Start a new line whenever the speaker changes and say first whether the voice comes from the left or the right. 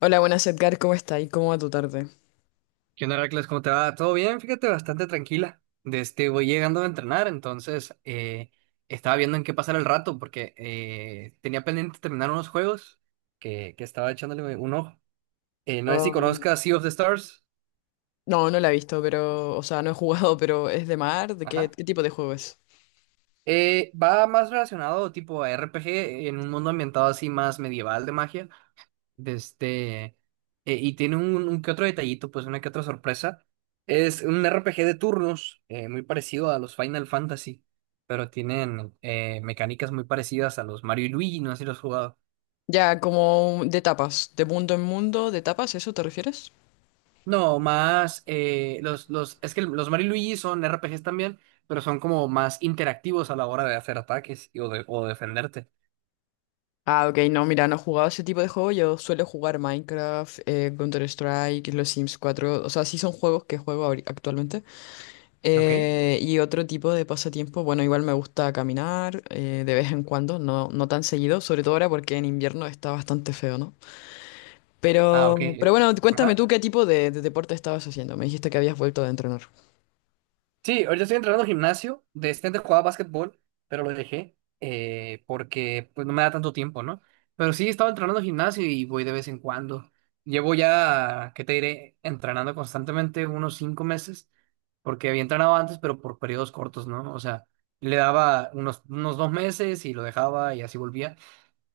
left: Hola, buenas Edgar, ¿cómo está? ¿Y cómo va tu tarde?
right: ¿Qué onda, Heracles? ¿Cómo te va? ¿Todo bien? Fíjate, bastante tranquila. De este, voy llegando a entrenar, entonces estaba viendo en qué pasar el rato porque tenía pendiente terminar unos juegos que estaba echándole un ojo. No sé si
left: Um,
right: conozcas Sea of the Stars.
left: no, no la he visto, pero, o sea, no he jugado, pero ¿es de mar? ¿De qué,
right: Ajá.
left: qué tipo de juego es?
right: Va más relacionado tipo a RPG en un mundo ambientado así más medieval de magia. De este, y tiene un que otro detallito, pues una que otra sorpresa. Es un RPG de turnos, muy parecido a los Final Fantasy, pero tienen mecánicas muy parecidas a los Mario y Luigi, no sé si los has jugado.
left: Ya, como de tapas, de mundo en mundo, de tapas, ¿eso te refieres?
right: No, más, es que los Mario y Luigi son RPGs también, pero son como más interactivos a la hora de hacer ataques o, o defenderte.
left: Ah, ok, no, mira, no he jugado ese tipo de juego, yo suelo jugar Minecraft, Counter-Strike, los Sims 4. O sea, sí son juegos que juego actualmente.
right: ¿Ok?
left: Y otro tipo de pasatiempo, bueno, igual me gusta caminar, de vez en cuando, no, no tan seguido, sobre todo ahora porque en invierno está bastante feo, ¿no?
right: Ah, ok.
left: Pero bueno, cuéntame
right: Ajá.
left: tú qué tipo de deporte estabas haciendo. Me dijiste que habías vuelto a entrenar.
right: Sí, ahorita estoy entrenando gimnasio. De este antes jugaba básquetbol, pero lo dejé porque pues no me da tanto tiempo, ¿no? Pero sí, estaba entrenando gimnasio y voy de vez en cuando. Llevo ya, ¿qué te diré? Entrenando constantemente unos 5 meses, porque había entrenado antes, pero por periodos cortos, ¿no? O sea, le daba unos 2 meses y lo dejaba y así volvía.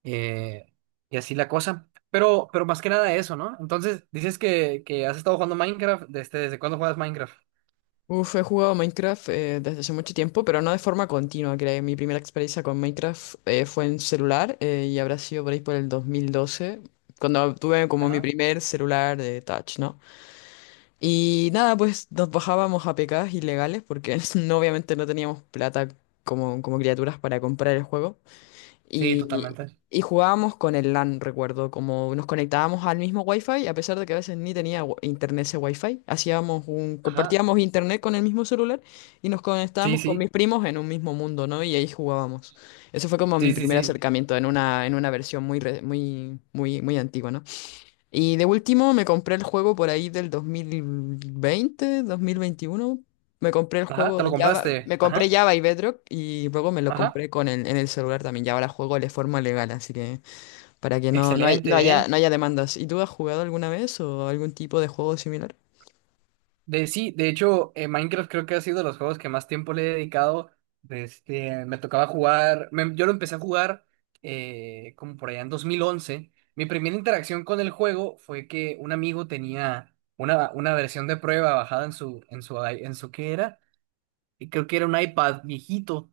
right: eh, y así la cosa. Pero más que nada eso, ¿no? Entonces, dices que has estado jugando Minecraft. ¿Desde cuándo juegas Minecraft?
left: He jugado Minecraft desde hace mucho tiempo, pero no de forma continua. Creo mi primera experiencia con Minecraft fue en celular, y habrá sido por ahí por el 2012, cuando tuve como mi
right: Ajá.
left: primer celular de touch, ¿no? Y nada, pues nos bajábamos a APKs ilegales porque obviamente no teníamos plata, como criaturas para comprar el juego.
right: Sí,
left: Y,
right: totalmente.
left: y jugábamos con el LAN, recuerdo, como nos conectábamos al mismo Wi-Fi, a pesar de que a veces ni tenía internet ese Wi-Fi,
right: Ajá,
left: compartíamos internet con el mismo celular y nos
right: sí,
left: conectábamos con
right: sí,
left: mis primos en un mismo mundo, ¿no? Y ahí jugábamos. Eso fue como mi
right: sí, sí,
left: primer
right: sí.
left: acercamiento en una versión muy, muy, muy, muy antigua, ¿no? Y de último me compré el juego por ahí del 2020, 2021. Me compré el
right: Ajá, te
left: juego
right: lo
left: Java,
right: compraste.
left: me compré
right: Ajá,
left: Java y Bedrock y luego me lo
right: ajá.
left: compré en el celular también. Y ahora juego de forma legal, así que para que no
right: Excelente,
left: haya,
right: ¿eh?
left: no haya demandas. ¿Y tú has jugado alguna vez o algún tipo de juego similar?
right: Sí, de hecho, Minecraft creo que ha sido de los juegos que más tiempo le he dedicado. Este, me tocaba jugar, yo lo empecé a jugar como por allá en 2011. Mi primera interacción con el juego fue que un amigo tenía una versión de prueba bajada en su, ¿qué era? Y creo que era un iPad viejito.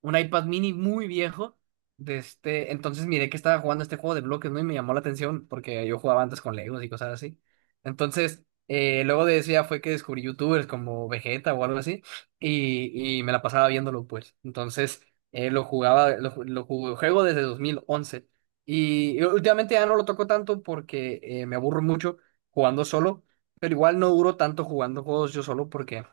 right: Un iPad mini muy viejo. De este, entonces miré que estaba jugando este juego de bloques, ¿no? Y me llamó la atención porque yo jugaba antes con Legos y cosas así. Entonces, luego de eso ya fue que descubrí YouTubers como Vegeta o algo así y me la pasaba viéndolo, pues. Entonces, lo jugaba, lo, ju- lo jugué- juego desde 2011 y últimamente ya no lo toco tanto porque me aburro mucho jugando solo, pero igual no duro tanto jugando juegos yo solo porque.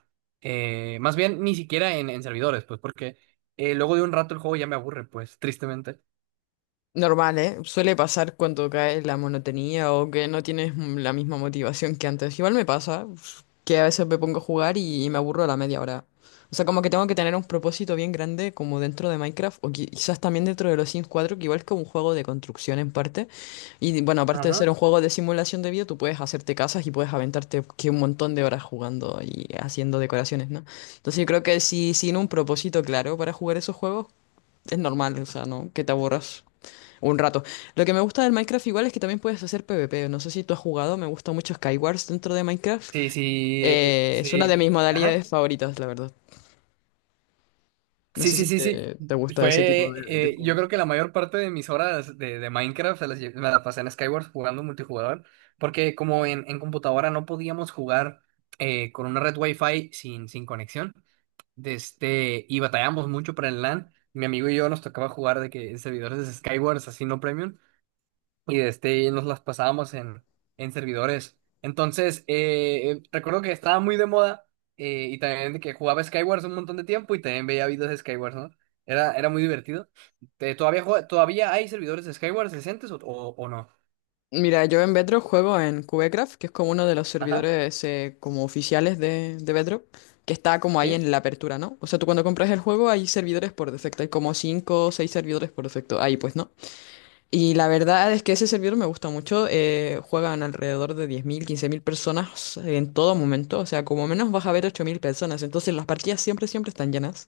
right: Más bien, ni siquiera en servidores, pues, porque luego de un rato el juego ya me aburre, pues, tristemente.
left: Normal, ¿eh? Suele pasar cuando cae la monotonía o que no tienes, la misma motivación que antes. Igual me pasa, que a veces me pongo a jugar y me aburro a la media hora. O sea, como que tengo que tener un propósito bien grande, como dentro de Minecraft o quizás también dentro de los Sims 4, que igual es como un juego de construcción en parte. Y bueno, aparte de
right: Ajá.
left: ser un juego de simulación de vida, tú puedes hacerte casas y puedes aventarte que un montón de horas jugando y haciendo decoraciones, ¿no? Entonces yo creo que si sin un propósito claro para jugar esos juegos, es normal, o sea, ¿no? Que te aburras. Un rato. Lo que me gusta del Minecraft igual es que también puedes hacer PvP. No sé si tú has jugado, me gusta mucho Skywars dentro de Minecraft.
right: Sí, sí,
left: Es una de mis
right: sí, ajá.
left: modalidades favoritas, la verdad. No
right: Sí,
left: sé
right: sí,
left: si
right: sí, sí.
left: te gusta ese tipo
right: Fue,
left: de
right: eh, yo
left: juego.
right: creo que la mayor parte de mis horas de Minecraft me la pasé en Skyward jugando multijugador, porque como en computadora no podíamos jugar con una red Wi-Fi sin conexión, de este, y batallamos mucho para el LAN. Mi amigo y yo nos tocaba jugar de que en servidores de Skyward, así no premium. Y este, y nos las pasábamos en servidores. Entonces, recuerdo que estaba muy de moda y también de que jugaba Skywars un montón de tiempo y también veía videos de Skywars, ¿no? Era muy divertido. ¿Todavía hay servidores de Skywars decentes o no?
left: Mira, yo en Bedrock juego en Cubecraft, que es como uno de los
right: Ajá,
left: servidores, como oficiales de Bedrock, que está como ahí
right: sí.
left: en la apertura, ¿no? O sea, tú cuando compras el juego hay servidores por defecto, hay como 5 o 6 servidores por defecto, ahí pues, ¿no? Y la verdad es que ese servidor me gusta mucho, juegan alrededor de 10.000 15.000 personas en todo momento. O sea, como menos vas a ver 8.000 personas. Entonces las partidas siempre, siempre están llenas.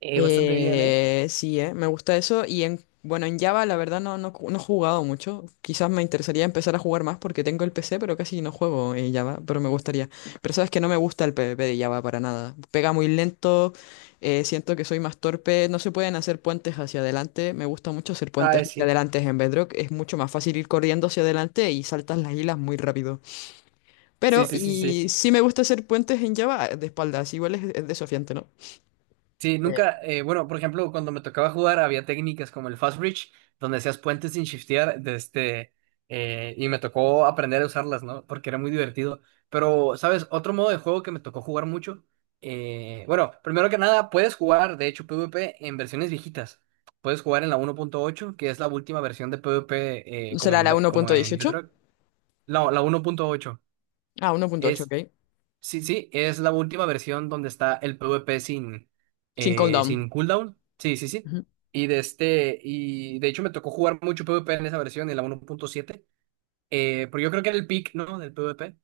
right: Bastante bien, ¿eh?
left: Sí, me gusta eso. Y, bueno, en Java la verdad no, no, no he jugado mucho. Quizás me interesaría empezar a jugar más porque tengo el PC, pero casi no juego en Java, pero me gustaría. Pero sabes que no me gusta el PvP de Java para nada. Pega muy lento, siento que soy más torpe, no se pueden hacer puentes hacia adelante. Me gusta mucho hacer
right: Ah,
left: puentes hacia
right: sí.
left: adelante en Bedrock. Es mucho más fácil ir corriendo hacia adelante y saltas las hilas muy rápido.
right: Sí,
left: Pero,
right: sí, sí, sí.
left: y sí me gusta hacer puentes en Java de espaldas, igual es desafiante, ¿no?
right: Sí,
left: Eh,
right: nunca, bueno, por ejemplo, cuando me tocaba jugar había técnicas como el fast bridge, donde hacías puentes sin shiftear, de este, y me tocó aprender a usarlas, ¿no? Porque era muy divertido. Pero, ¿sabes? Otro modo de juego que me tocó jugar mucho, bueno, primero que nada, puedes jugar, de hecho, PvP en versiones viejitas. Puedes jugar en la 1.8, que es la última versión de PvP
left: ¿Será la uno punto
right: Como en
left: dieciocho?
right: Bedrock. No, la 1.8.
left: Ah, 1.8,
right: Es
left: ok.
right: Sí, sí, es la última versión donde está el PvP sin,
left: Sin
right: eh,
left: cooldown.
right: sin cooldown. Sí, sí, sí.
left: Ujú.
right: Y de este, y de hecho me tocó jugar mucho PvP en esa versión, en la 1.7. Pero yo creo que era el peak, ¿no? Del PvP.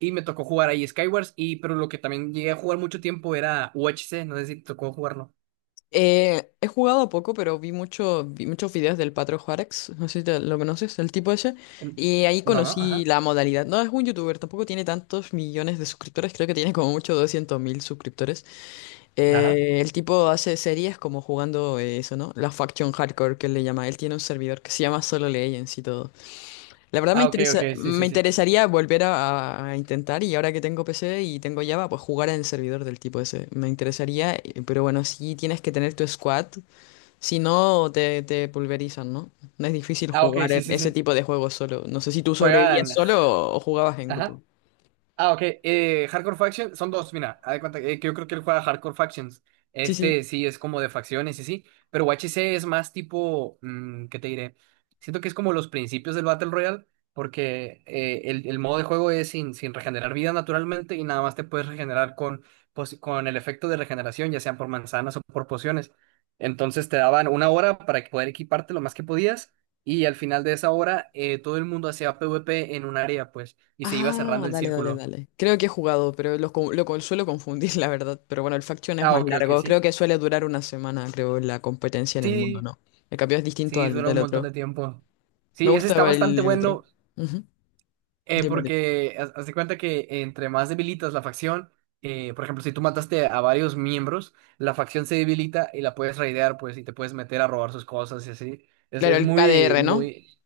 right: Y me tocó jugar ahí Skywars. Pero lo que también llegué a jugar mucho tiempo era UHC. No sé si te tocó jugarlo.
left: He jugado poco, pero vi muchos videos del Patro Juárez. No sé si lo conoces, el tipo ese.
right: En-
left: Y ahí
right: No, no,
left: conocí
right: ajá.
left: la modalidad. No, es un youtuber, tampoco tiene tantos millones de suscriptores. Creo que tiene como mucho 200 mil suscriptores.
right: Ajá.
left: El tipo hace series como jugando, eso, ¿no? La Faction Hardcore, que él le llama. Él tiene un servidor que se llama Solo Legends y todo. La verdad me
right: Ah, ok, ok,
left: interesa,
right: sí,
left: me
right: sí, sí.
left: interesaría volver a intentar y ahora que tengo PC y tengo Java, pues jugar en el servidor del tipo ese. Me interesaría, pero bueno, sí tienes que tener tu squad, si no te pulverizan, ¿no? No es difícil
right: Ah, ok,
left: jugar
right: sí, sí,
left: ese
right: sí.
left: tipo de juegos solo. No sé si tú sobrevivías
right: Juegan.
left: solo o jugabas en
right: Ajá.
left: grupo.
right: Ah, ok. Hardcore Factions son dos, mira, haz de cuenta que yo creo que él juega Hardcore Factions.
left: Sí, sí.
right: Este sí es como de facciones y sí, pero UHC es más tipo, ¿qué te diré? Siento que es como los principios del Battle Royale, porque el modo de juego es sin regenerar vida naturalmente y nada más te puedes regenerar con el efecto de regeneración, ya sean por manzanas o por pociones. Entonces te daban una hora para que poder equiparte lo más que podías y al final de esa hora todo el mundo hacía PvP en un área, pues, y se iba cerrando
left: Ah,
right: el
left: dale, dale,
right: círculo.
left: dale. Creo que he jugado, pero suelo confundir, la verdad. Pero bueno, el Faction es
right: Ah,
left: más
right: ok, ok,
left: largo. Creo
right: sí.
left: que suele durar una semana, creo, la competencia en el mundo,
right: Sí,
left: ¿no? El cambio es distinto
right: sí,
left: al
right: dura un
left: del
right: montón
left: otro.
right: de tiempo.
left: Me
right: Sí, ese
left: gusta
right: está
left: igual
right: bastante
left: el otro.
right: bueno
left: Ujú. Dime, dime.
right: porque haz de cuenta que entre más debilitas la facción, por ejemplo, si tú mataste a varios miembros, la facción se debilita y la puedes raidear, pues, y te puedes meter a robar sus cosas y así. Es,
left: Claro,
right: es
left: el
right: muy,
left: KDR, ¿no?
right: muy.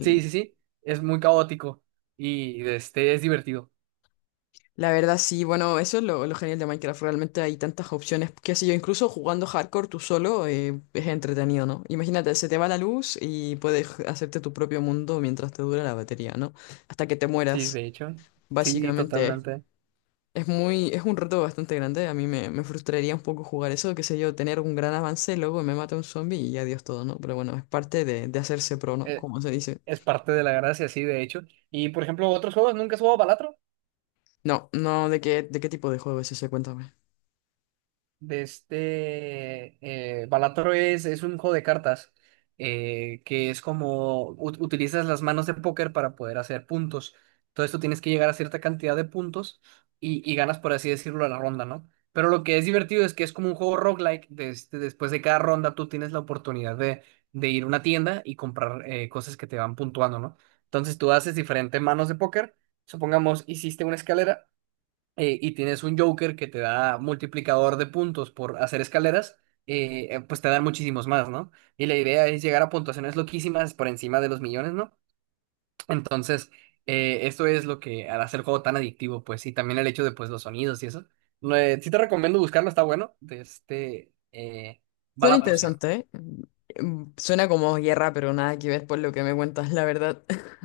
right: Sí, sí, sí, es muy caótico y este, es divertido.
left: La verdad, sí, bueno, eso es lo genial de Minecraft. Realmente hay tantas opciones. Qué sé yo, incluso jugando hardcore tú solo, es entretenido, ¿no? Imagínate, se te va la luz y puedes hacerte tu propio mundo mientras te dura la batería, ¿no? Hasta que te
right: Sí,
left: mueras.
right: de hecho. Sí,
left: Básicamente,
right: totalmente.
left: es un reto bastante grande. A mí me frustraría un poco jugar eso, qué sé yo, tener un gran avance, luego me mata un zombie y adiós todo, ¿no? Pero bueno, es parte de hacerse pro, ¿no?
right: Eh,
left: Como se dice.
right: es parte de la gracia, sí, de hecho. Y, por ejemplo, otros juegos, ¿nunca has jugado Balatro?
left: No, no, ¿de qué tipo de juego es ese? Cuéntame.
right: De este Balatro es un juego de cartas que es como utilizas las manos de póker para poder hacer puntos. Entonces tú tienes que llegar a cierta cantidad de puntos y ganas, por así decirlo, a la ronda, ¿no? Pero lo que es divertido es que es como un juego roguelike. Después de cada ronda tú tienes la oportunidad de ir a una tienda y comprar cosas que te van puntuando, ¿no? Entonces tú haces diferentes manos de póker. Supongamos, hiciste una escalera y tienes un Joker que te da multiplicador de puntos por hacer escaleras, pues te dan muchísimos más, ¿no? Y la idea es llegar a puntuaciones loquísimas por encima de los millones, ¿no? Entonces, esto es lo que hace el juego tan adictivo, pues, y también el hecho de, pues, los sonidos y eso. No, sí te recomiendo buscarlo, está bueno, de este
left: Suena, vale,
right: Balatro se llama.
left: interesante, ¿eh? Suena como guerra, pero nada que ver por lo que me cuentas, la verdad.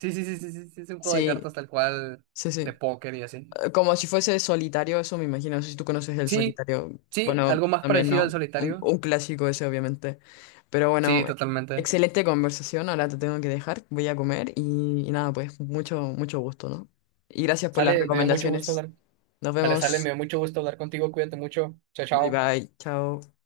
right: Sí, sí, sí, sí, sí, sí, es un juego de
left: Sí,
right: cartas tal cual,
left: sí,
right: de
left: sí.
right: póker y así.
left: Como si fuese solitario, eso me imagino. No sé si tú conoces el
right: Sí,
left: solitario.
right: sí,
left: Bueno,
right: algo más
left: también
right: parecido al
left: no. Un,
right: solitario.
left: un clásico ese, obviamente. Pero
right: Sí,
left: bueno,
right: totalmente.
left: excelente conversación. Ahora te tengo que dejar. Voy a comer y nada, pues mucho, mucho gusto, ¿no? Y gracias por las
right: Sale, me dio mucho gusto
left: recomendaciones.
right: hablar.
left: Nos
right: Sale, sale, me
left: vemos.
right: dio mucho gusto hablar contigo, cuídate mucho, chao,
left: Bye
right: chao.
left: bye. Chao.